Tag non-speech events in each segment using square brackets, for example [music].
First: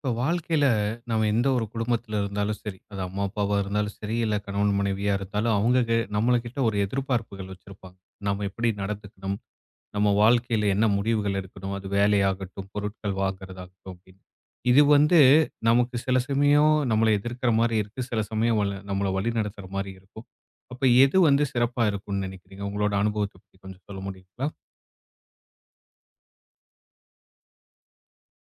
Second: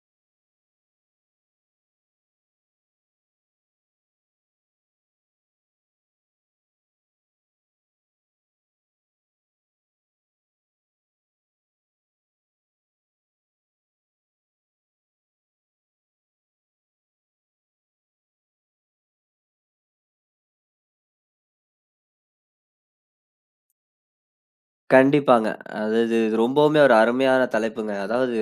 இப்போ வாழ்க்கையில் நம்ம எந்த ஒரு குடும்பத்தில் இருந்தாலும் சரி அது அம்மா அப்பாவாக இருந்தாலும் சரி இல்லை கணவன் மனைவியாக இருந்தாலும் அவங்க நம்மளுக்கிட்ட ஒரு எதிர்பார்ப்புகள் வச்சுருப்பாங்க. நம்ம எப்படி நடந்துக்கணும், நம்ம வாழ்க்கையில் என்ன முடிவுகள் எடுக்கணும், அது வேலையாகட்டும் பொருட்கள் வாங்குறதாகட்டும் அப்படின்னு. இது வந்து நமக்கு சில சமயம் நம்மளை எதிர்க்கிற மாதிரி இருக்குது, சில சமயம் நம்மளை வழி நடத்துகிற மாதிரி இருக்கும். அப்போ எது வந்து சிறப்பாக இருக்கும்னு நினைக்கிறீங்க? உங்களோட அனுபவத்தை பற்றி கொஞ்சம் சொல்ல முடியுங்களா? கண்டிப்பாங்க. அதாவது இது ரொம்பவுமே ஒரு அருமையான தலைப்புங்க. அதாவது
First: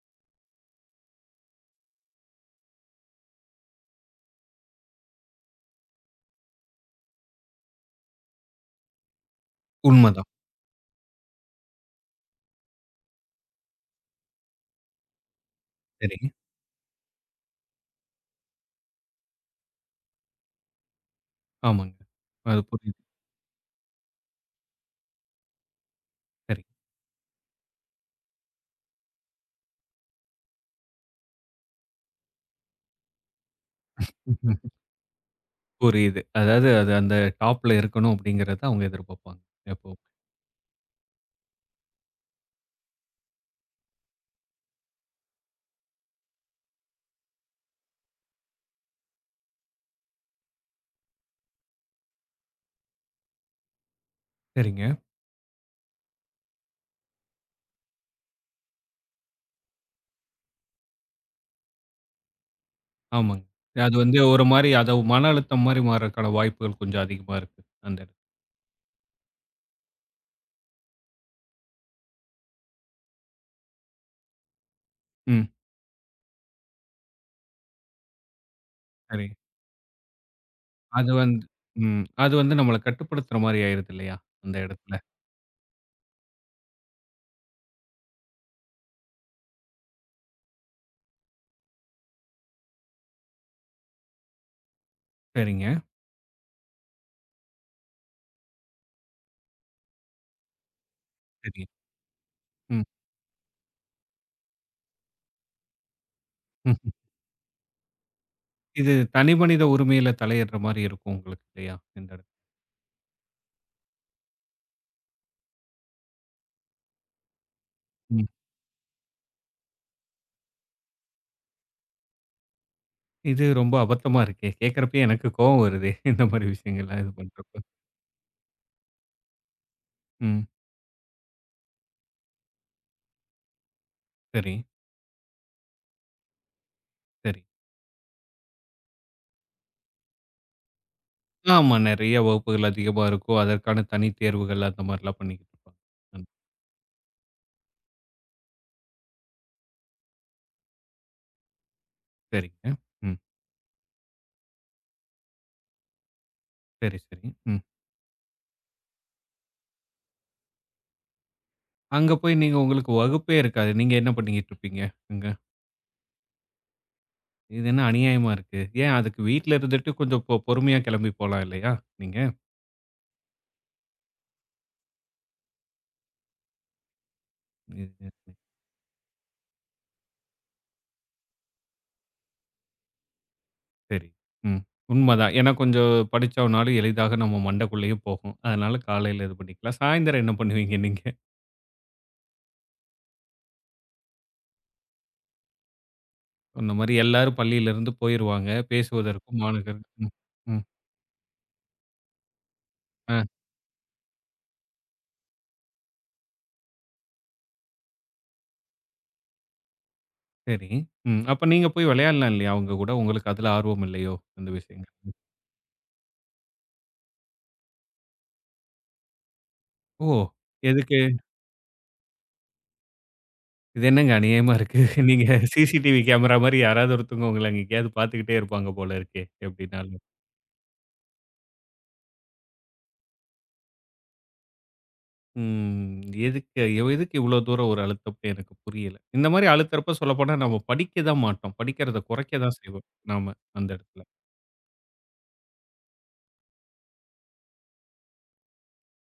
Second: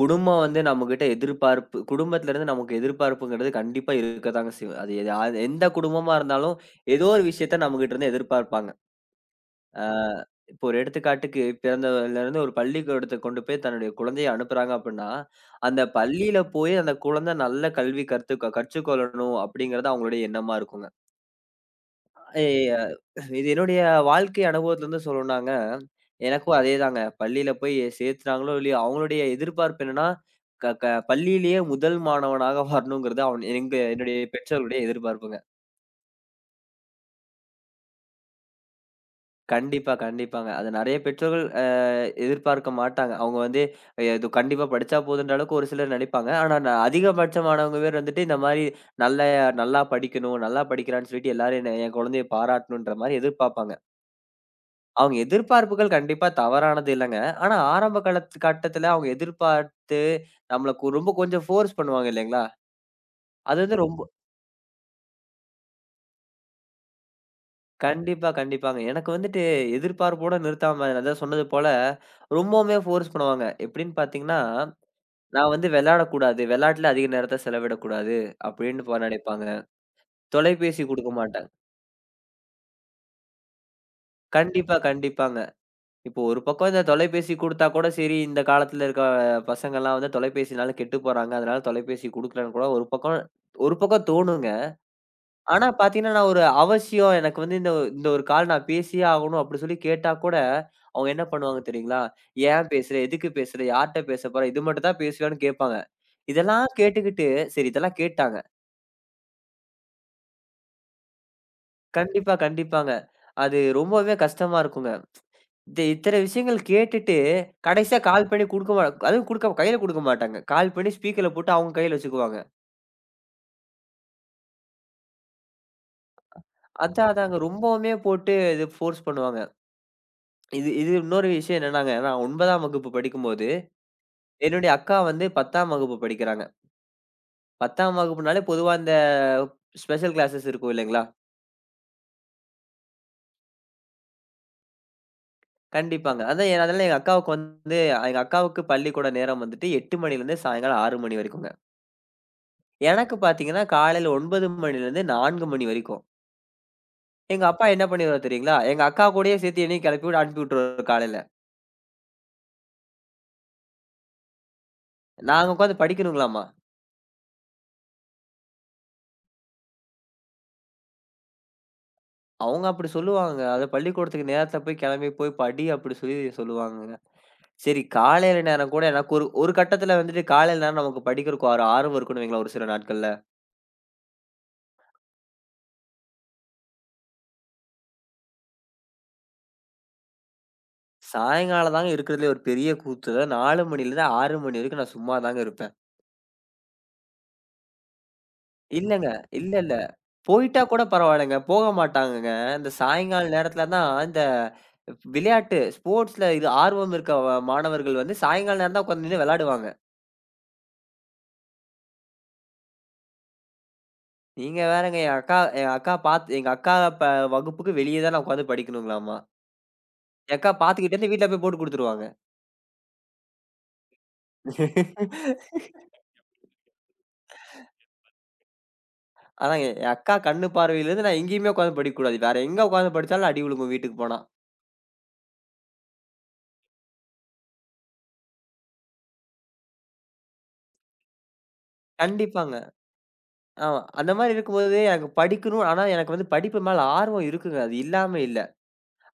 குடும்பம் வந்து நம்மகிட்ட எதிர்பார்ப்பு குடும்பத்திலருந்து நமக்கு எதிர்பார்ப்புங்கிறது கண்டிப்பா இருக்கத்தாங்க செய்யும். அது எது அது எந்த குடும்பமா இருந்தாலும், ஏதோ ஒரு விஷயத்த நம்மகிட்டருந்து எதிர்பார்ப்பாங்க. ஆ உண்மைதான். இப்போ ஒரு எடுத்துக்காட்டுக்கு பிறந்ததிலருந்து ஒரு பள்ளிக்கூடத்துக்கு கொண்டு போய் தன்னுடைய குழந்தைய அனுப்புறாங்க அப்டின்னா, அந்த சரிங்க. பள்ளியில போய் அந்த குழந்தை நல்ல கல்வி கற்று கற்றுக்கொள்ளணும் அப்டிங்கிறது அவங்களுடைய எண்ணமா இருக்குங்க. ஆமாங்க. அது ஏய் அ புரியுது. இது என்னுடைய வாழ்க்கை அனுபவத்துலருந்து சொல்லணும்னாங்க, எனக்கும் அதேதாங்க. பள்ளியில போய் சேர்த்துனாங்களோ, இல்லையோ அவங்களுடைய எதிர்பார்ப்பு என்னன்னா, க க பள்ளியிலேயே முதல் மாணவனாக [laughs] வரணுங்கிறது அவன் எங்க என்னுடைய சரி, பெற்றோர்களுடைய எதிர்பார்ப்புங்க. புரியுது. அதாவது அது அந்த டாப்ல இருக்கணும் அப்படிங்கிறத அவங்க எதிர்பார்ப்பாங்க கண்டிப்பா, எப்பவும். கண்டிப்பாங்க. அது நெறைய பெற்றோர்கள் எதிர்பார்க்க மாட்டாங்க. அவங்க வந்து இது கண்டிப்பா படிச்சா போதுன்ற அளவுக்கு ஒரு சிலர் நெனைப்பாங்க. ஆனா நான் அதிகபட்சமானவங்க பேர் வந்துட்டு இந்த மாரி நல்ல நல்லா படிக்கணும், நல்லா படிக்கிறான்னு சொல்லிட்டு எல்லாரும் என்ன என் குழந்தைய பாராட்டணுன்ற மாரி எதிர்பார்ப்பாங்க. சரிங்க. அவங்க எதிர்பார்ப்புகள் கண்டிப்பா தவறானது இல்லங்க. ஆனா ஆரம்ப காலத்து கட்டத்துல அவங்க எதிர்பார்த்து நம்மள ரொம்ப கொஞ்சம் ஃபோர்ஸ் பண்ணுவாங்க இல்லைங்களா? ஆமாங்க. அது வந்து அது ரொம்ப வந்து ஒரு மாரி அத மன அழுத்தம் மாரி மாறக்கான வாய்ப்புகள் கொஞ்சம் அதிகமா இருக்கு. அந்த இடத்துல. கண்டிப்பா, கண்டிப்பாங்க. எனக்கு வந்துட்டு எதிர்பார்ப்போட நிறுத்தாம அதான் சொன்னது போல ரொம்பவுமே ஃபோர்ஸ் பண்ணுவாங்க. எப்படின்னு பார்த்தீங்கன்னா, ம். நான் வந்து விளையாடக்கூடாது. விளையாட்டுல அதிக நேரத்த செலவிடக்கூடாது அப்படின்னு சரி. நினைப்பாங்க. தொலைபேசி அது குடுக்க வந்து மாட்டாங்க. ம். அது வந்து நம்மள கட்டுப்படுத்துற மாரி ஆயிருது இல்லையா? அந்த கண்டிப்பா, இடத்துல. கண்டிப்பாங்க. இப்போ ஒரு பக்கம் இந்த தொலைபேசி குடுத்தா கூட சரி, இந்த காலத்துல இருக்க பசங்கள்லாம் வந்து தொலைபேசினால கெட்டு போறாங்க. அதனால தொலைபேசி குடுக்கலன்னு கூட ஒரு பக்கம் ஒரு பக்கம் தோணுங்க. ஆனா சரிங்க. பாத்தீங்கன்னா, நான் ஒரு அவசியம் எனக்கு வந்து இந்த ஒரு கால் நான் பேசியே ஆகணும் அப்படி சொல்லி கேட்டா கூட, அவங்க என்ன பண்ணுவாங்க சரி. தெரியுங்களா? ஏன் ம். பேசுற? எதுக்கு பேசுற? யார்ட்ட பேசப் போற? இது மட்டும் தான் பேசுவியான்னு கேட்பாங்க. இதெல்லாம் ம். கேட்டுக்கிட்டு சரி இதெல்லாம் கேட்டாங்க. இது தனிமனித உரிமையில தலையிடுற மாரி இருக்கும் உங்களுக்கு இல்லையா? இந்த இடத்துல. கண்டிப்பா, கண்டிப்பாங்க. அது ரொம்பவே கஷ்டமா இருக்குங்க. இந்த இத்தன விஷயங்கள் கேட்டுட்டு, கடைசியா ம். கால் பண்ணி குடுக்க மா அதுவும் குடுக்க கையில குடுக்க மாட்டாங்க. கால் பண்ணி ஸ்பீக்கர்ல போட்டு அவங்க கையில வச்சுக்குவாங்க. இது ரொம்ப அபத்தமா இருக்கே! கேட்கிறப்பயே எனக்கு கோவம் வருதே! இந்த மாரி விஷயங்கள்லாம் அதான் இது அதாங்க பண்றப்ப. ரொம்பவுமே போட்டு இது ஃபோர்ஸ் பண்ணுவாங்க. ம். இது இது இன்னொரு விஷயம் என்னன்னாங்க, நான் 9ஆம் வகுப்பு படிக்கும்போது, சரி, என்னுடைய அக்கா வந்து 10ஆம் வகுப்பு படிக்கிறாங்க. சரி. 10ஆம் வகுப்புனாலே பொதுவா இந்த ஸ்பெஷல் கிளாஸஸ் இருக்கும் இல்லைங்களா? ஆமா. நெறைய வகுப்புகள் அதிகமா இருக்கும். அதற்கான தனி தேர்வுகள் அந்த மாரிலாம் பண்ணிக்கிட்டு இருப்பாங்க. கண்டிப்பாங்க. ம். அதான் அதனால எங்க அக்காவுக்கு பள்ளிக்கூட நேரம் வந்துட்டு 8 மணிலேருந்து சாயங்காலம் 6 மணி வரைக்குங்க. சரிங்க. எனக்கு ம். பாத்தீங்கன்னா, காலையில 9 மணிலேருந்து 4 மணி வரைக்கும். சரி, சரி. எங்க ம். அப்பா என்ன பண்ணிருவாரு தெரியுங்களா? எங்க அக்கா கூடயே சேர்த்து என்னையும் கிளப்பி விட்டு அனுப்பி விட்டுருவாரு காலையில. அங்க போய் நீங்க உங்களுக்கு வகுப்பே இருக்காது. நீங்க என்ன பண்ணிக்கிட்டு இருப்பீங்க அங்க? நாங்க உட்காந்து படிக்கணுங்களாமா. இது என்ன அநியாயமா இருக்கு. ஏன் அதுக்கு வீட்ல இருந்துட்டு கொஞ்சம் பொறுமையா கெளம்பி போலாம் இல்லையா? நீங்க. அவங்க அப்படி சொல்லுவாங்க. அது பள்ளிக்கூடத்துக்கு நேரத்துல போய் கிளம்பி போய் படி அப்படி சொல்லி சொல்லுவாங்கங்க. சரி இது- காலையில நேரம் கூட எனக்கு ஒரு ஒரு கட்டத்துல வந்துட்டு காலையில நேரம் நமக்கு படிக்கிறக்கு ஒரு ஆர்வம் இருக்கும்னு வைங்களேன் ஒரு சில நாட்கள்ல. சரி. ம். உண்மதான். ஏன்னா கொஞ்சம் படிச்சோம்னாலும் எளிதாக நம்ம மண்டைக்குள்ளேயும் போகும். அதனால காலையில இது பண்ணிக்கலாம். சாயந்தரம் என்ன பண்ணுவீங்க நீங்க? சாயங்காலம் தாங்க இருக்கிறதுலயே ஒரு பெரிய கூத்து. 4 மணிலேருந்து 6 மணி வரைக்கும் நான் சும்மா தாங்க இருப்பேன். சொன்ன மாரி எல்லாரும் பள்ளியிலிருந்து போயிருவாங்க. இல்லங்க. பேசுவதற்கும் இல்ல, இல்ல. மாணவர்கள் ம். போயிட்டா ம். கூட பரவாயில்லங்க. போக மாட்டாங்கங்க. இந்த சாயங்கால நேரத்துல தான் இந்த விளையாட்டு ஸ்போர்ட்ஸ்ல இது ஆர்வம் இருக்க மாணவர்கள் வந்து சாயங்கால நேரம் தான் உட்காந்து நின்னு விளையாடுவாங்க. சரி. ம். அப்ப நீங்க போய் விளையாடலாம் இல்லையா அவங்க கூட? உங்களுக்கு அதுல ஆர்வம் இல்லையோ? அந்த நீங்க விஷயங்கள். வேறங்க என் அக்கா பாத்து எங்க அக்கா ப வகுப்புக்கு வெளிய தான் நான் உட்காந்து படிக்கணுங்களாமா. ஓ! என் அக்கா எதுக்கு? பாத்துக்கிட்டே இருந்து வீட்ல போய் போட்டு குடுத்துருவாங்க. இது என்னங்க அநியாயமா இருக்கு. [laughs] நீங்க [laughs] சிசிடிவி கேமரா மாரி யாராவது ஒருத்தவங்க உங்கள எங்கேயாவது பார்த்துக்கிட்டே இருப்பாங்க போல இருக்கே! அதாங்க என் எப்படின்னாலும். அக்கா கண்ணு பார்வையிலிருந்து நான் எங்கேயுமே உட்காந்து படிக்கக்கூடாது. வேற எங்க உட்காந்து படிச்சாலும் அடி விழுங்கும் வீட்டுக்கு போனா. ம். எதுக்கு இவ்வளோ தூரம் ஒரு அழுத்தம்னு எனக்கு புரியல. இந்த மாரி அழுத்தறப்ப சொல்லப்போனா நம்ம படிக்க தான் மாட்டோம். படிக்கிறத குறைக்க கண்டிப்பாங்க. தான் செய்வோம். நாம அந்த ஆமா. இடத்துல. அந்த மாரி இருக்கும்போது எனக்கு படிக்கணும். ஆனா எனக்கு வந்து படிப்பு மேல ஆர்வம் இருக்குங்க. அது இல்லாம இல்ல.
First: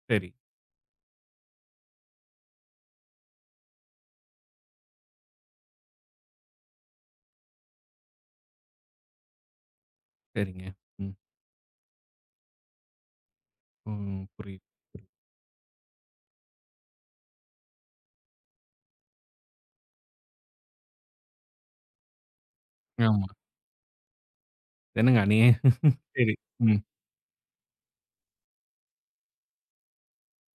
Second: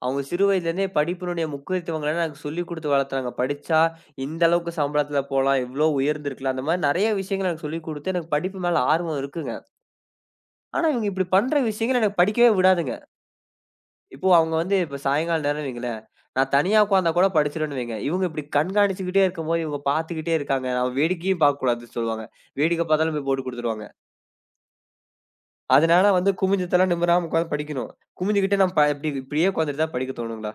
அவங்க சரி, சிறு வயதிலேருந்தே படிப்பினுடைய முக்கியத்துவங்கள எனக்கு சொல்லிக் குடுத்து வளர்த்தாங்க. படிச்சா இந்த அளவுக்கு சம்பளத்தில போலாம், இவ்ளோ உயர்ந்திருக்கலாம். அந்த மாரி நெறைய விஷயங்கள் எனக்கு சொல்லிக் குடுத்து, எனக்கு படிப்பு மேல ஆர்வம் இருக்குங்க. சரிங்க. ஆனா இவங்க ம். இப்டி பண்ற விஷயங்கள எனக்கு படிக்கவே விடாதுங்க. ம். இப்போ அவங்க புரியுது. வந்து இப்ப சாயங்கால நேரம்னு வைங்களேன், நான் தனியா உட்கார்ந்தா கூட படிச்சிருவேன்னு வைங்க. இவங்க இப்டி கண்காணிச்சுக்கிட்டே இருக்கும்போது, இவங்க பார்த்துக்கிட்டே இருக்காங்க. நான் வேடிக்கையும் பார்க்கக்கூடாதுன்னு சொல்லுவாங்க. வேடிக்கை பார்த்தாலும் ஆமா. போய் போட்டு குடுத்துருவாங்க. என்னங்க அநியாயம். [laughs] அதனால வந்து சரி. குமிஞ்சு ம். தல நிமிராம உட்கார்ந்து படிக்கணும். குமிஞ்சுகிட்டே நான் இப்டி இப்டியே உட்கார்ந்துட்டு தான் படிக்க தோணுங்களா?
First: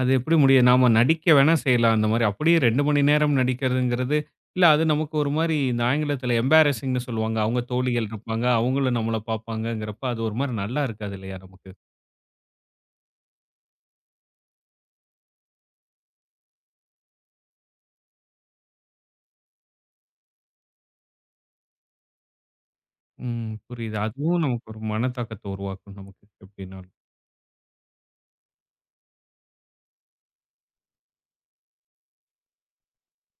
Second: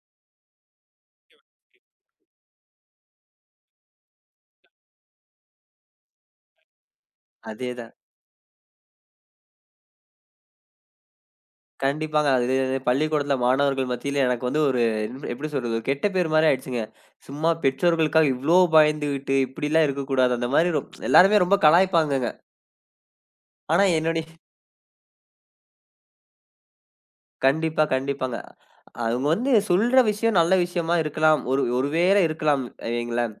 அது எப்படி முடியும்? நாம நடிக்க வேணா செய்யலாம் அந்த மாரி. அப்படியே 2 மணி நேரம் நடிக்கிறதுங்கிறது, இல்ல அது நமக்கு ஒரு மாரி இந்த ஆங்கிலத்தில எம்பாரசிங்ன்னு சொல்லுவாங்க. அவங்க அதேதாங்க. தோழிகள் இருப்பாங்க. அவங்களும் நம்மள பார்ப்பாங்கங்கிறப்ப, அது ஒரு மாரி நல்லா இருக்காது இல்லையா நமக்கு? கண்டிப்பாங்க. அது பள்ளிக்கூடத்தில மாணவர்கள் மத்தியில எனக்கு வந்து ஒரு எப்படி சொல்றது? ஒரு கெட்ட பேர் மாரி ஆயிடுச்சுங்க. சும்மா பெற்றோர்களுக்காக இவ்ளோ பயந்துகிட்டு, இப்படிலாம் இருக்கக்கூடாது. அந்த மாரி எல்லாருமே ரொம்ப கலாய்ப்பாங்கங்க. ம், ஆனா புரியுது. என்னுடைய அதுவும் நமக்கு ஒரு மனத்தாக்கத்த உருவாக்கும் நமக்கு எப்படின்னாலும். கண்டிப்பா, கண்டிப்பாங்க. அவங்க வந்து சொல்ற விஷயம் நல்ல விஷயமா இருக்கலாம். ஒருவேளை இருக்கலாம் வைங்களேன்.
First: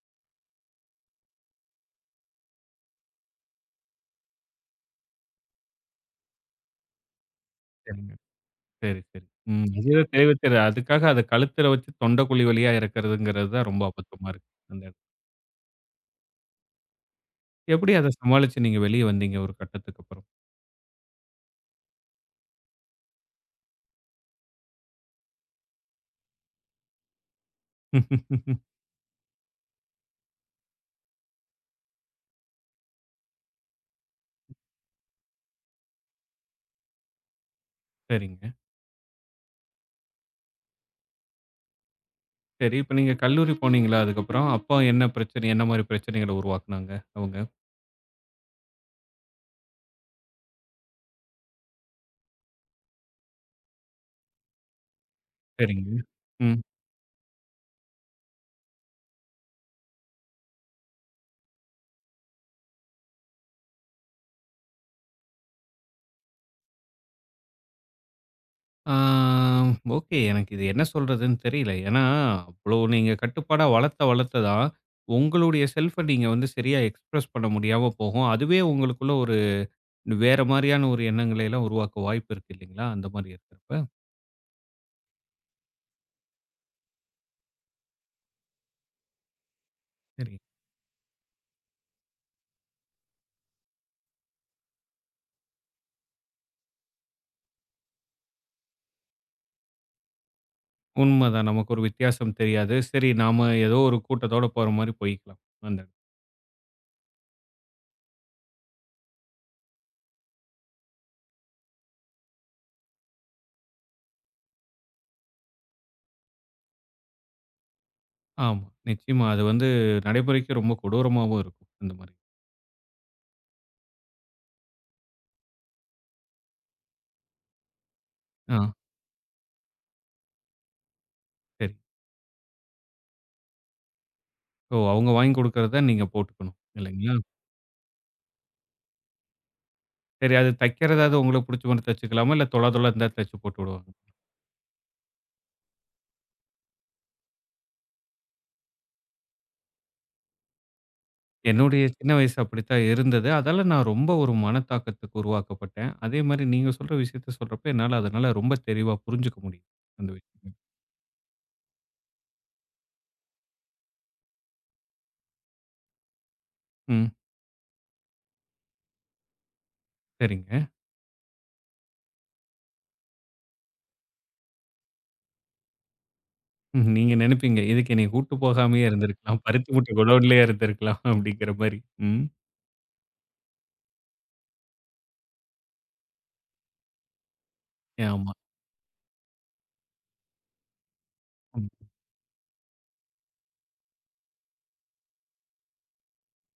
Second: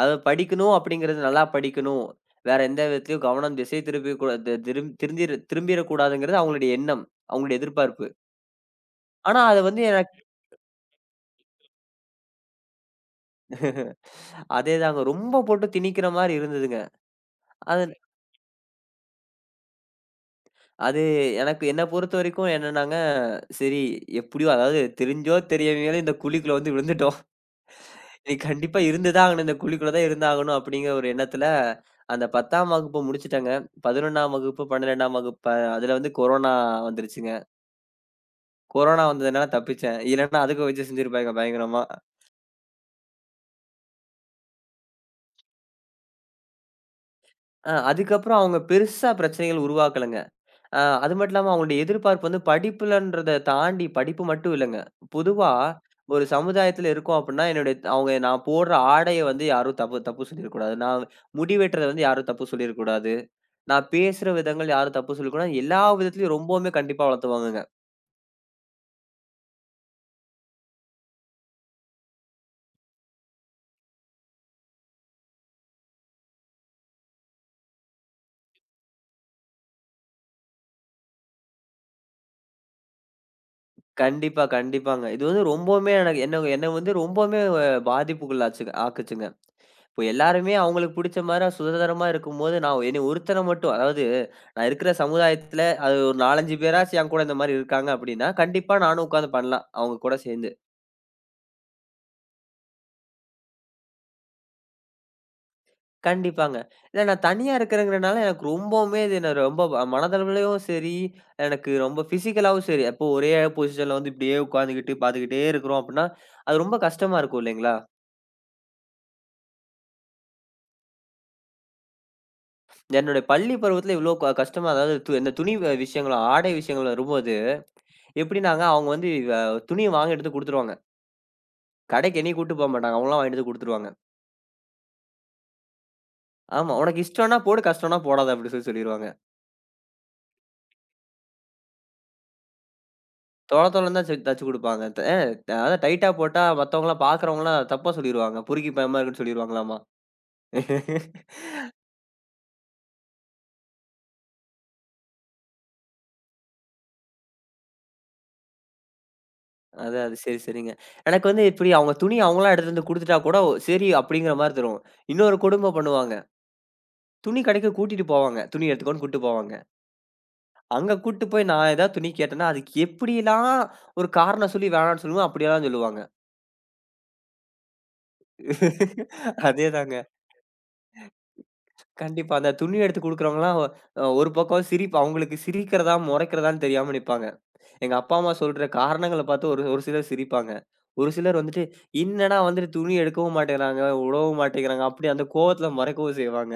அத படிக்கணும் அப்படிங்கிறது நல்லா படிக்கணும். வேற எந்த விதத்திலயும் கவனம் திசை திருப்பி கூட தி திரும் திருந்திர திரும்பிறக்கூடாதுங்கிறது அவங்களுடைய எண்ணம். அவங்களுடைய எதிர்பார்ப்பு. சரிங்க. சரி, சரி. ஆனா அத ம், வந்து அதுவே எனக்கு தெளிவா தெரியுது. அதுக்காக அத கழுத்துல வச்சு தொண்டைக்குழி வழியா இறக்கிறதுங்கிறது தான் ரொம்ப அபத்தமா இருக்கு. அந்த அதேதாங்க. ரொம்ப போட்டு திணிக்கிற மாரி இருந்ததுங்க. அது எப்படி அத சமாளிச்சு நீங்க வெளிய வந்தீங்க ஒரு கட்டத்துக்கு அப்புறம்? அது எனக்கு என்ன பொறுத்த வரைக்கும் என்னன்னாங்க, சரி எப்படியோ அதாவது தெரிஞ்சோ தெரியாமையோ இந்த குழிக்குள்ள வந்து விழுந்துட்டோம். இது [laughs] கண்டிப்பா இருந்துதான் ஆகணும். இந்த குழிக்குள்ள தான் இருந்தாகணும் அப்படிங்கிற ஒரு எண்ணத்துல, அந்த 10ஆம் வகுப்பு முடிச்சுட்டேங்க. 11ஆம் வகுப்பு, 12ஆம் வகுப்பு அதுல வந்து கொரோனா வந்துருச்சுங்க. சரிங்க. கொரோனா வந்ததுனால தப்பிச்சேன். இல்லன்னா அதுக்கு வச்சு செஞ்சிருப்பாங்க பயங்கரமா. சரி. இப்ப நீங்க கல்லூரி போனீங்களா அதுக்கப்புறம்? அப்போ என்ன பிரச்சனை? என்ன மாரி பிரச்சனைகள உருவாக்குனாங்க அவங்க? அதுக்கப்புறம் அவங்க பெருசா பிரச்சனைகள் உருவாக்கலங்க. அது மட்டும் இல்லாம அவங்களுடைய எதிர்பார்ப்பு வந்து படிப்புலன்றத தாண்டி படிப்பு மட்டும் இல்லங்க. பொதுவா சரிங்க. ஒரு ம். சமுதாயத்துல இருக்கோம் அப்டின்னா, என்னுடைய அவங்க நான் போடுற ஆடைய வந்து யாரும் தப்பு தப்பு சொல்லிறக்கூடாது. நான் முடி வெட்டுறத வந்து யாரும் தப்பு சொல்லிறக்கூடாது. நான் பேசுற விதங்கள் யாரும் தப்பு சொல்லக்கூடாது. எல்லா விதத்துலயும் ரொம்பவுமே கண்டிப்பா வளர்த்துவாங்கங்க. ஆ ஓகே. எனக்கு இது என்ன சொல்றதுன்னு தெரியல. ஏன்னா, அவ்ளோ நீங்க கட்டுப்பாடா வளர்த்த வளர்த்த தான், உங்களுடைய செல்ஃப நீங்க வந்து சரியா எக்ஸ்பிரஸ் பண்ண முடியாம போகும். அதுவே உங்களுக்குள்ள ஒரு வேற மாரியான ஒரு எண்ணங்களை எல்லாம் உருவாக்க வாய்ப்பு இருக்கு இல்லைங்களா? அந்த மாரி இருக்கிறப்ப. கண்டிப்பா, கண்டிப்பாங்க. இது வந்து ரொம்பவுமே எனக்கு என்ன என்ன வந்து ரொம்பவுமே ஆக்குச்சுங்க. இப்போ சரி. எல்லாருமே அவங்களுக்கு புடிச்ச மாரி சுதந்திரமா இருக்கும்போது, நான் என்னைய ஒருத்தன மட்டும் அதாவது நான் இருக்கிற சமுதாயத்துல அது ஒரு 4, 5 பேராச்சும் என் கூட இந்த மாரி இருக்காங்க அப்படின்னா, கண்டிப்பா நானும் உட்காந்து பண்ணலாம். அவங்க கூட சேர்ந்து. உண்மதான். நமக்கு ஒரு வித்தியாசம் தெரியாது. சரி, நாம ஏதோ ஒரு கூட்டத்தோட போற மாரி போய்க்கலாம். அந்த கண்டிப்பாங்க. இல்ல நான் தனியா இருக்கிறேங்கிறனால எனக்கு ரொம்பவுமே இது என்ன ரொம்ப மனதளவுலயும் சரி, எனக்கு ரொம்ப பிசிக்கலாவும் சரி, அப்போ ஒரே பொசிஷன்ல வந்து இப்படியே உட்காந்துக்கிட்டு பார்த்துக்கிட்டே இருக்கிறோம் அப்படின்னா, அது ரொம்ப கஷ்டமா இருக்கும் இல்லைங்களா? ஆமா. நிச்சயமா. அது வந்து நடைமுறைக்கு ரொம்ப கொடூரமாவும் இருக்கும். அந்த மாரி. என்னுடைய பள்ளி பருவத்துல இவ்வளோ கஷ்டமா அதாவது இந்த துணி விஷயங்களும், ஆடை விஷயங்களும் ரொம்ப ஆ, எப்படின்னாங்க, அவங்க வந்து துணிய வாங்க எடுத்து குடுத்துருவாங்க. சரி. கடைக்கு என்னைய கூட்டு போ மாட்டாங்க. அவங்கலாம் வாங்கிட்டு வந்து குடுத்துருவாங்க. ஓ! அவங்க வாங்கி குடுக்கறத நீங்க போட்டுக்கணும். ஆமா, "உனக்கு இல்லைங்களா? இஷ்டம்னா போடு, கஷ்டம்னா போடாத" அப்படி சொல்லி சொல்லிருவாங்க. சரி, அது தைக்கிறது ஏதாவது உங்களுக்கு புடிச்ச மாரி தச்சுக்கலாமா? இல்ல தொல தொல இருந்தா தச்சு போட்டு தொல விடுவாங்க. தொலன்னு தான் தச்சு தச்சு குடுப்பாங்க. த அ அதான் டைட்டா போட்டா மத்தவங்கலாம் பாக்குறவங்கலாம் தப்பா சொல்லிருவாங்க. பொறுக்கி பயமா இருக்குன்னு சொல்லிருவாங்களாமா. என்னுடைய சின்ன வயசு அப்படித்தான் இருந்தது. அதால நான் ரொம்ப ஒரு மனத்தாக்கத்துக்கு உருவாக்கப்பட்டேன். அதே மாரி நீங்க சொல்ற விஷயத்த சொல்றப்ப என்னால அதனால ரொம்ப தெளிவா புரிஞ்சுக்க முடியுது. அதான் அந்த அது சரி, விஷயம். சரிங்க. எனக்கு வந்து இப்படி அவங்களா எடுத்துட்டு வந்து குடுத்துட்டா கூட ஓ, சரி அப்படிங்கிற மாரி தரும். இன்னொரு கொடும பண்ணுவாங்க. ம். துணி கடைக்கு கூட்டிட்டு போவாங்க. துணி எடுத்துக்கோன்னு கூட்டு போவாங்க. சரிங்க. அங்க கூட்டு போய் நான் ஏதாவது துணி கேட்டேன்னா, அதுக்கு எப்படிலாம் ஒரு காரணம் சொல்லி வேணான்னு சொல்லுவேனோ, அப்படியெல்லாம் சொல்லுவாங்க. ம். நீங்க நெனைப்பீங்க. இதுக்கு என்னைய கூட்டு போகாமயே இருந்திருக்கலாம். பருத்தி மூட்டை அதேதாங்க. குடோன்லயே இருந்திருக்கலாம் அப்படிங்கிற மாரி. ம். கண்டிப்பா. அந்த துணி எடுத்து குடுக்குறவங்கலாம் ஒரு பக்கம் சிரிப்பு அவங்களுக்கு சிரிக்கிறதா, மொறைக்கிறதான்னு தெரியாம நிப்பாங்க. எங்க அப்பா, ஆமா. அம்மா சொல்ற காரணங்கள பார்த்து ஒரு ஒரு சிலர் சிரிப்பாங்க. ஒரு சிலர் வந்துட்டு, என்னடா வந்துட்டு துணி எடுக்கவும் மாட்டேங்கிறாங்க, உடவும் மாட்டேங்கிறாங்க, அப்படி அந்த கோவத்துல மறைக்கவும் செய்வாங்க.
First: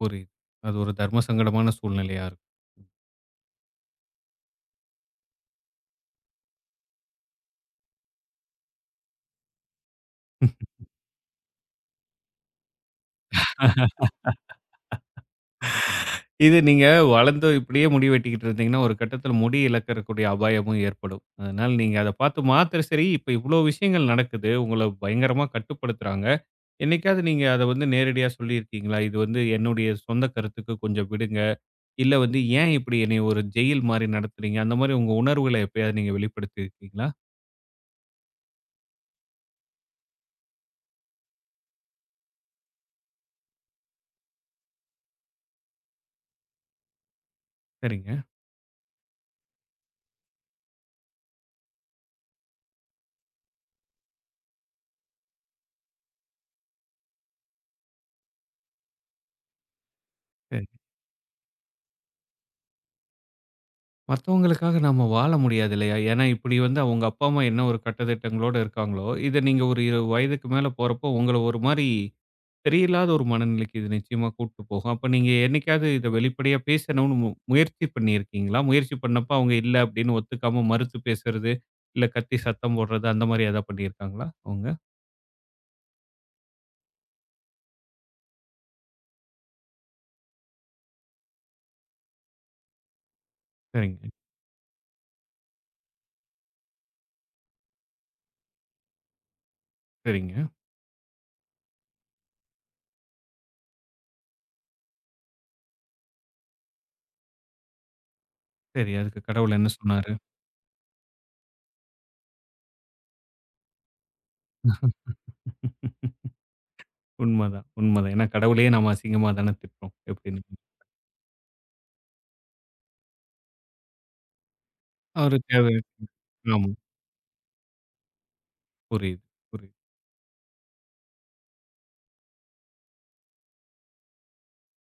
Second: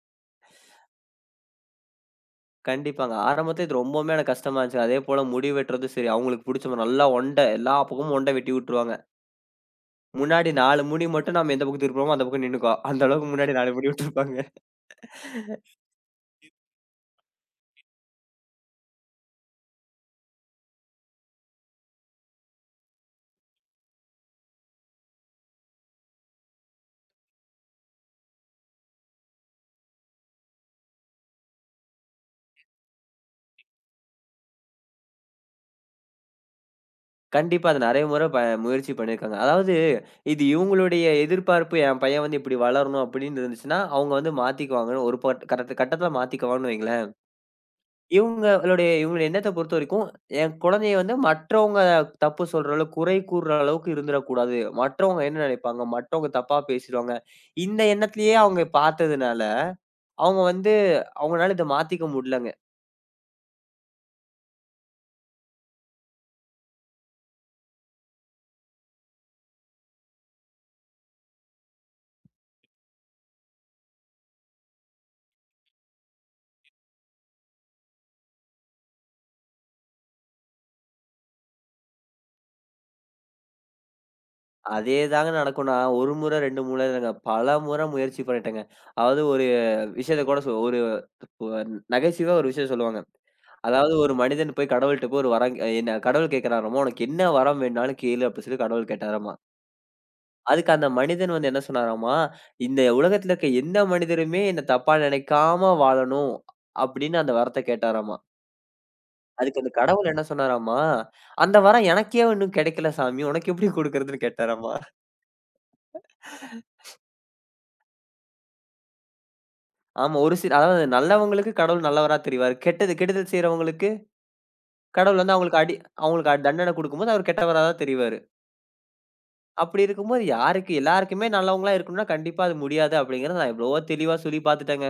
புரியுது. அது ஒரு தர்ம சங்கடமான சூழ்நிலையா இருக்கும். கண்டிப்பாங்க. ஆரம்பத்துல இது ரொம்பவுமே எனக்கு கஷ்டமா இருந்துச்சு. அதேபோல முடி வெட்டுறதும் சரி, அவங்களுக்கு புடிச்ச மாரி நல்லா ஒண்ட எல்லா பக்கமும் ஒண்ட வெட்டி விட்டுருவாங்க. முன்னாடி 4 முடி மட்டும் நம்ம எந்த பக்கம் திருப்புறோமோ அந்த பக்கம் நின்னுக்கும். அந்த அளவுக்கு முன்னாடி 4 முடி விட்டுருப்பாங்க. இது நீங்க வளர்ந்து இப்படியே முடி வெட்டிக்கிட்டு இருந்தீங்கன்னா, ஒரு கட்டத்தில முடி இழக்கக்கூடிய அபாயமும் ஏற்படும். அதனால நீங்க அத பார்த்து மாத்திர சரி, இப்ப இவ்வளோ விஷயங்கள் நடக்குது. உங்கள பயங்கரமா கட்டுப்படுத்துறாங்க. என்னைக்காவது நீங்க அத வந்து நேரடியா சொல்லியிருக்கீங்களா? இது வந்து என்னுடைய சொந்த கருத்துக்கு கொஞ்சம் விடுங்க. இல்ல வந்து ஏன் இப்படி என்னைய ஒரு ஜெயில் மாரி நடத்துறீங்க? அந்த மாரி உங்க உணர்வுகள எப்பயாவது நீங்க வெளிப்படுத்தியிருக்கீங்களா? கண்டிப்பா. அத நெறைய முறை முயற்சி பண்ணியிருக்காங்க. அதாவது இது இவங்களுடைய எதிர்பார்ப்பு என் பையன் வந்து இப்படி வளரணும் அப்படின்னு இருந்துச்சுன்னா, அவங்க வந்து மாத்திக்குவாங்கன்னு ஒரு பட் கட்டத் கட்டத்துல மாத்திக்குவாங்கன்னு வைங்களேன். சரிங்க. இவங்களுடைய இவங்களுடைய எண்ணத்த பொறுத்தவரைக்கும், என் குழந்தைய வந்து மற்றவங்க தப்பு சொல்ற அளவுக்கு, குறை கூறுற அளவுக்கு இருந்துறக்கூடாது. மற்றவங்க என்ன நினைப்பாங்க? மற்றவங்க தப்பா பேசிருவாங்க. இந்த எண்ணத்திலேயே அவங்க பார்த்ததுனால, அவங்க சரி. வந்து அவங்கனால இத மாத்திக்க முடியலங்க. மத்தவங்களுக்காக நாம வாழ முடியாது இல்லையா? ஏன்னா, இப்படி வந்து அவங்க அப்பா, அம்மா என்ன ஒரு கட்டதிட்டங்களோட இருக்காங்களோ, இத நீங்க ஒரு 20 வயதுக்கு மேல போறப்போ, உங்கள ஒரு மாரி சரியில்லாத ஒரு மனநிலைக்கு இது நிச்சயமா கூட்டு போகும். அப்ப நீங்க என்னைக்காவது இத வெளிப்படையா பேசணும்னு முயற்சி பண்ணியிருக்கீங்களா? முயற்சி பண்ணப்ப அவங்க இல்ல அப்படின்னு ஒத்துக்காம மறுத்து பேசுறது, இல்ல கத்தி சத்தம் போடுறது அந்த மாரி எதா பண்ணியிருக்காங்களா அவங்க? அதேதாங்க நடக்கும். நான் 1 முறை, 2 முறை இல்லங்க. பலமுறை முயற்சி பண்ணிட்டேங்க. அதாவது ஒரு விஷயத்த கூட சொ ஒரு நகைச்சுவையா ஒரு விஷயம் சொல்லுவாங்க. அதாவது சரிங்க, ஒரு மனிதன் போய் கடவுள்ட்ட போய் ஒரு வரம் என்ன கடவுள் கேட்கிறாராமா, "உனக்கு என்ன வரம் வேணும்னாலும் கேளு" அப்படின்னு சொல்லி கடவுள் கேட்டாராமா. சரிங்க. அதுக்கு அந்த மனிதன் வந்து என்ன சொன்னாராமா, "இந்த உலகத்துல இருக்க எந்த மனிதருமே என்ன தப்பா நினைக்காம வாழணும்" அப்படின்னு அந்த வரத்த கேட்டாராமா. சரி, அதுக்கு கடவுள் அதுக்கு என்ன அந்த கடவுள் சொன்னாரு? என்ன சொன்னாராமா, "அந்த வரம் எனக்கே இன்னும் கிடைக்கல சாமி. உனக்கு எப்படி குடுக்கறதுன்னு" கேட்டாராமா. [laughs] உண்மதான், உண்மதான். ஏன்னா கடவுளையே நாம அசிங்கமா தான திட்டுறோம் ஆமா. ஒரு எப்படின்னு. சில அதாவது நல்லவங்களுக்கு கடவுள் நல்லவரா தெரிவாரு. கெட்டது கெடுதல் செய்றவங்களுக்கு, கடவுள் வந்து அவரு தேவ அவங்களுக்கு ஆமா. தண்டனை குடுக்கும்போது, அவர் கெட்டவரா தான் தெரிவாரு. புரியுது, புரியுது. அப்படி இருக்கும்போது யாருக்கு எல்லாருக்குமே நல்லவங்களா இருக்கணும்னா, கண்டிப்பா அது முடியாது அப்படிங்கிறத நான் எவ்வளவோ தெளிவா சொல்லி பார்த்துட்டேங்க.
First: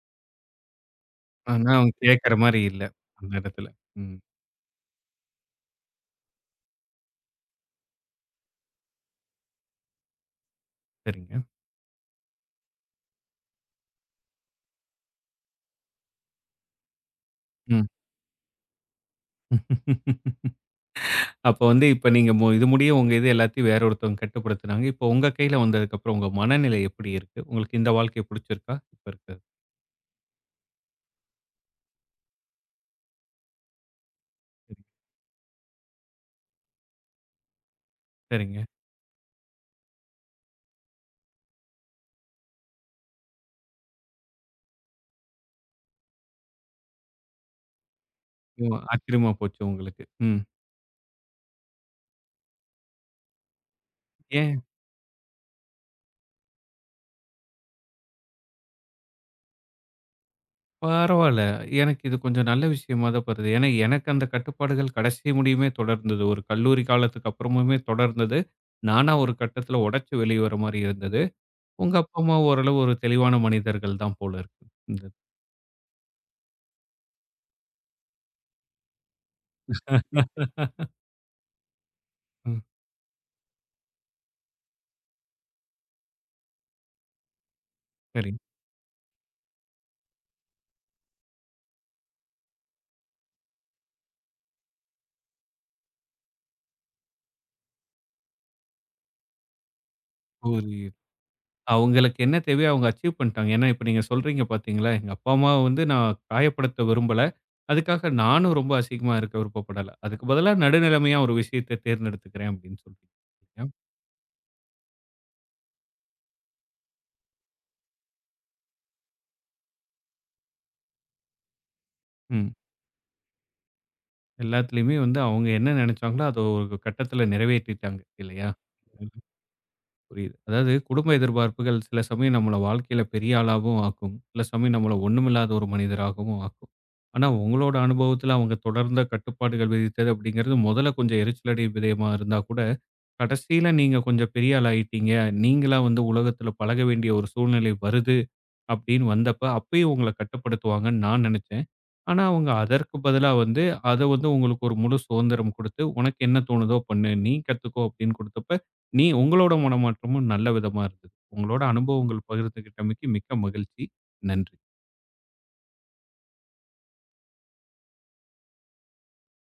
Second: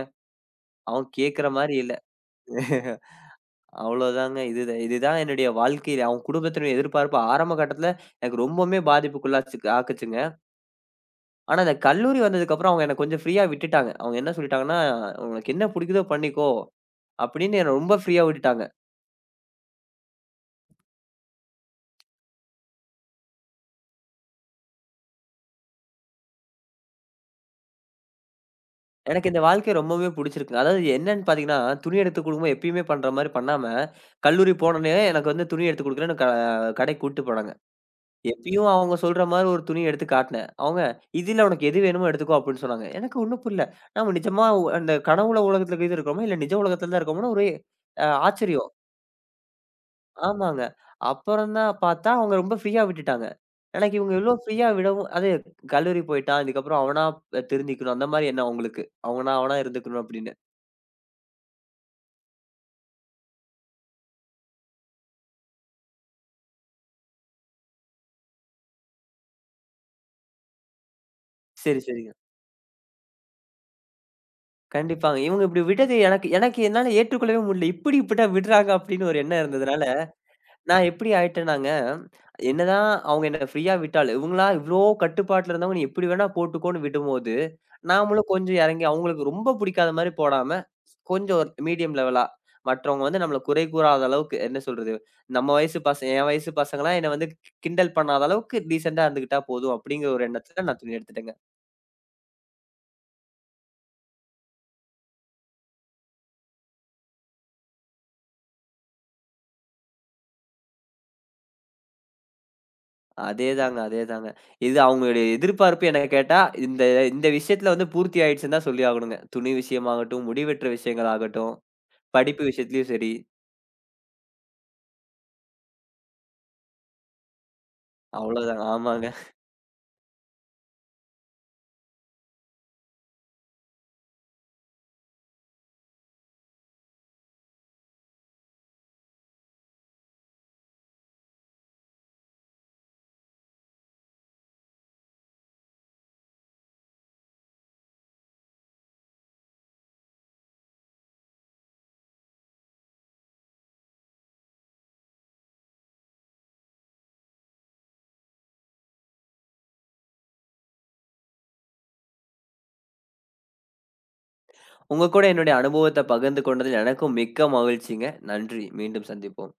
அவங்க கேட்கிற ஆனா மாரி அவங்க இல்ல. கேட்கிற மாரி இல்ல. [laughs] அந்த இடத்துல. ம். அவ்வளோதாங்க. இதுதான் என்னுடைய வாழ்க்கையில அவங்க குடும்பத்தினுடைய எதிர்பார்ப்பு ஆரம்ப கட்டத்துல எனக்கு ரொம்பவுமே ஆக்குச்சுங்க. சரிங்க. ஆனா இந்த கல்லூரி வந்ததுக்கப்புறம் அவங்க என்ன கொஞ்சம் ஃப்ரீயா விட்டுட்டாங்க. அவங்க என்ன சொல்லிட்டாங்கன்னா, "உனக்கு என்ன புடிக்குதோ பண்ணிக்கோ" அப்படின்னு என்ன ம். ரொம்ப ஃப்ரீயா விட்டுட்டாங்க. அப்ப வந்து இப்ப நீங்க இது முடிய உங்க இது எல்லாத்தையும் வேற ஒருத்தவங்க கட்டுப்படுத்துனாங்க. இப்ப உங்க கையில வந்ததுக்கப்புறம் உங்க மனநிலை எப்படி இருக்கு? உங்களுக்கு இந்த வாழ்க்கை புடிச்சிருக்கா? இப்ப எனக்கு இந்த இருக்கிறது. வாழ்க்கை ரொம்பவே புடிச்சிருக்குங்க. அதாவது என்னன்னு பார்த்தீங்கன்னா, துணி எடுத்து குடுக்கும்போது எப்பயுமே பண்ற மாரி பண்ணாம, கல்லூரி சரி. போனோனே எனக்கு வந்து துணி எடுத்து குடுக்குறேன்னு கடைக்கு கூட்டிட்டு போனாங்க. சரிங்க. எப்பயும் அவங்க சொல்ற மாரி ஒரு துணி எடுத்து காட்னேன். அவங்க, "இதுல உனக்கு எது வேணுமோ எடுத்துக்கோ" அப்படின்னு சொன்னாங்க. எனக்கு ஒண்ணும் புரியல. நம்ம நிஜமா அந்த கனவுல உலகத்துல இது இருக்கோமா? இல்ல நிஜ உலகத்துல தான் இருக்கோமான்னு ஒரே ஓ! ஆச்சரியம். ஆச்சரியமா போச்சு உங்களுக்கு. ம். ஆமாங்க. அப்புறம் தான் பார்த்தா அவங்க ரொம்ப ஃப்ரீயா விட்டுட்டாங்க. எனக்கு இவங்க இவ்ளோ ஏன்? ஃப்ரீயா விடவும் அது கல்லூரி போய்ட்டான். இதுக்கப்புறம் அவனா திருந்திக்கணும். அந்த மாரி எண்ணம் அவங்களுக்கு. அவனா அவனா இருந்துக்கணும் அப்படின்னு. பரவால்ல. எனக்கு இது கொஞ்சம் நல்ல விஷயமா தான் படுது. ஏன்னா எனக்கு அந்த கட்டுப்பாடுகள் கடைசி முடியுமே தொடர்ந்தது. ஒரு கல்லூரி காலத்துக்கு அப்புறமுமே தொடர்ந்தது. நானா ஒரு கட்டத்துல உடைச்சு வெளிய வர மாரி இருந்தது. சரி, உங்க சரிங்க. அப்பா, அம்மா ஓரளவு ஒரு தெளிவான மனிதர்கள் தான் போல இருக்கு. இந்த கண்டிப்பாங்க. இவங்க இப்படி விட்டது எனக்கு எனக்கு என்னால ஏற்றுக்கொள்ளவே முடியல. இப்படி இப்படிட்டா விடுறாங்க அப்படின்னு ஒரு எண்ணம் இருந்ததுனால, நான் எப்படி ஆயிட்டேனாங்க, ம். என்னதான் அவங்க என்ன ஃப்ரீயா விட்டாலும், இவங்களா இவ்ளோ கட்டுப்பாட்டுல இருந்தவங்க, "நீ எப்படி வேணா போட்டுக்கோன்னு" விடும்போது, நாமளும் சரி. கொஞ்சம் இறங்கி அவங்களுக்கு ரொம்ப பிடிக்காத மாரி போடாம, கொஞ்சம் ஒரு மீடியம் லெவலா, மற்றவங்க வந்து நம்மள குறை கூறாத அளவுக்கு, என்ன சொல்றது, நம்ம வயசு பசங்க என் வயசு பசங்கலாம் என்ன வந்து கிண்டல் பண்ணாத அளவுக்கு டீசென்ட்டா இருந்துக்கிட்டா போதும் அப்படிங்கிற ஒரு எண்ணத்துல நான் புரியுது. துணி எடுத்துட்டேங்க. அவங்களுக்கு என்ன தேவையோ அவங்க அச்சீவ் பண்ணிட்டாங்க. ஏன்னா, இப்ப நீங்க சொல்றீங்க பார்த்தீங்களா, எங்க அப்பா, அம்மாவ வந்து நான் காயப்படுத்த விரும்பல. அதுக்காக நானும் ரொம்ப அசிங்கமா இருக்க விருப்பப்படல. அதுக்கு பதிலா நடுநிலைமையா ஒரு விஷயத்த தேர்ந்தெடுத்துக்கிறேன் அப்படின்னு சொல்றீங்க. இல்லையா? அதேதாங்க, அதேதாங்க. இது அவங்களுடைய எதிர்பார்ப்பு என்ன கேட்டா, இந்த இந்த விஷயத்துல வந்து பூர்த்தி ஆயிடுச்சுன்னு தான் சொல்லி ஆகணுங்க. துணி விஷயமாகட்டும், முடிவற்ற விஷயங்கள் ஆகட்டும், படிப்பு ம். விஷயத்திலயும் சரி. எல்லாத்துலயுமே வந்து அவங்க என்ன நினைச்சாங்களோ, அத ஒரு கட்டத்துல நிறைவேத்திட்டாங்க. இல்லையா? அவ்வளோதான். ஆமாங்க. புரியுது. அதாவது குடும்ப எதிர்பார்ப்புகள் சில சமயம் நம்மள வாழ்க்கையில பெரிய ஆளாவும் ஆக்கும். சில சமயம் நம்மள ஒண்ணுமில்லாத ஒரு மனிதராகவும் ஆக்கும். ஆனா உங்களோட அனுபவத்துல அவங்க தொடர்ந்த கட்டுப்பாடுகள் விதித்தது அப்படிங்கிறது முதல்ல கொஞ்சம் எரிச்சலடை விதயமா இருந்தா கூட, கடைசியில நீங்க கொஞ்சம் பெரிய ஆள் ஆயிட்டீங்க. நீங்களா வந்து உலகத்துல பழக வேண்டிய ஒரு சூழ்நிலை வருது அப்படின்னு வந்தப்ப, அப்பயும் உங்கள கட்டுப்படுத்துவாங்கன்னு நான் நினைச்சேன். ஆனா, அவங்க அதற்கு பதிலா வந்து, அத வந்து உங்களுக்கு ஒரு முழு சுதந்திரம் குடுத்து, "உனக்கு என்ன தோணுதோ பண்ணு. நீ கத்துக்கோ" அப்படின்னு குடுத்தப்ப, நீ உங்களோட மனமாற்றமும் நல்ல விதமா இருந்தது. உங்களோட அனுபவங்கள் பகிர்ந்துகிட்டமைக்கு மிக்க மகிழ்ச்சி. நன்றி. உங்க கூட என்னுடைய அனுபவத்த பகிர்ந்து கொண்டதில் எனக்கும் மிக்க மகிழ்ச்சிங்க. நன்றி. மீண்டும் சந்திப்போம்.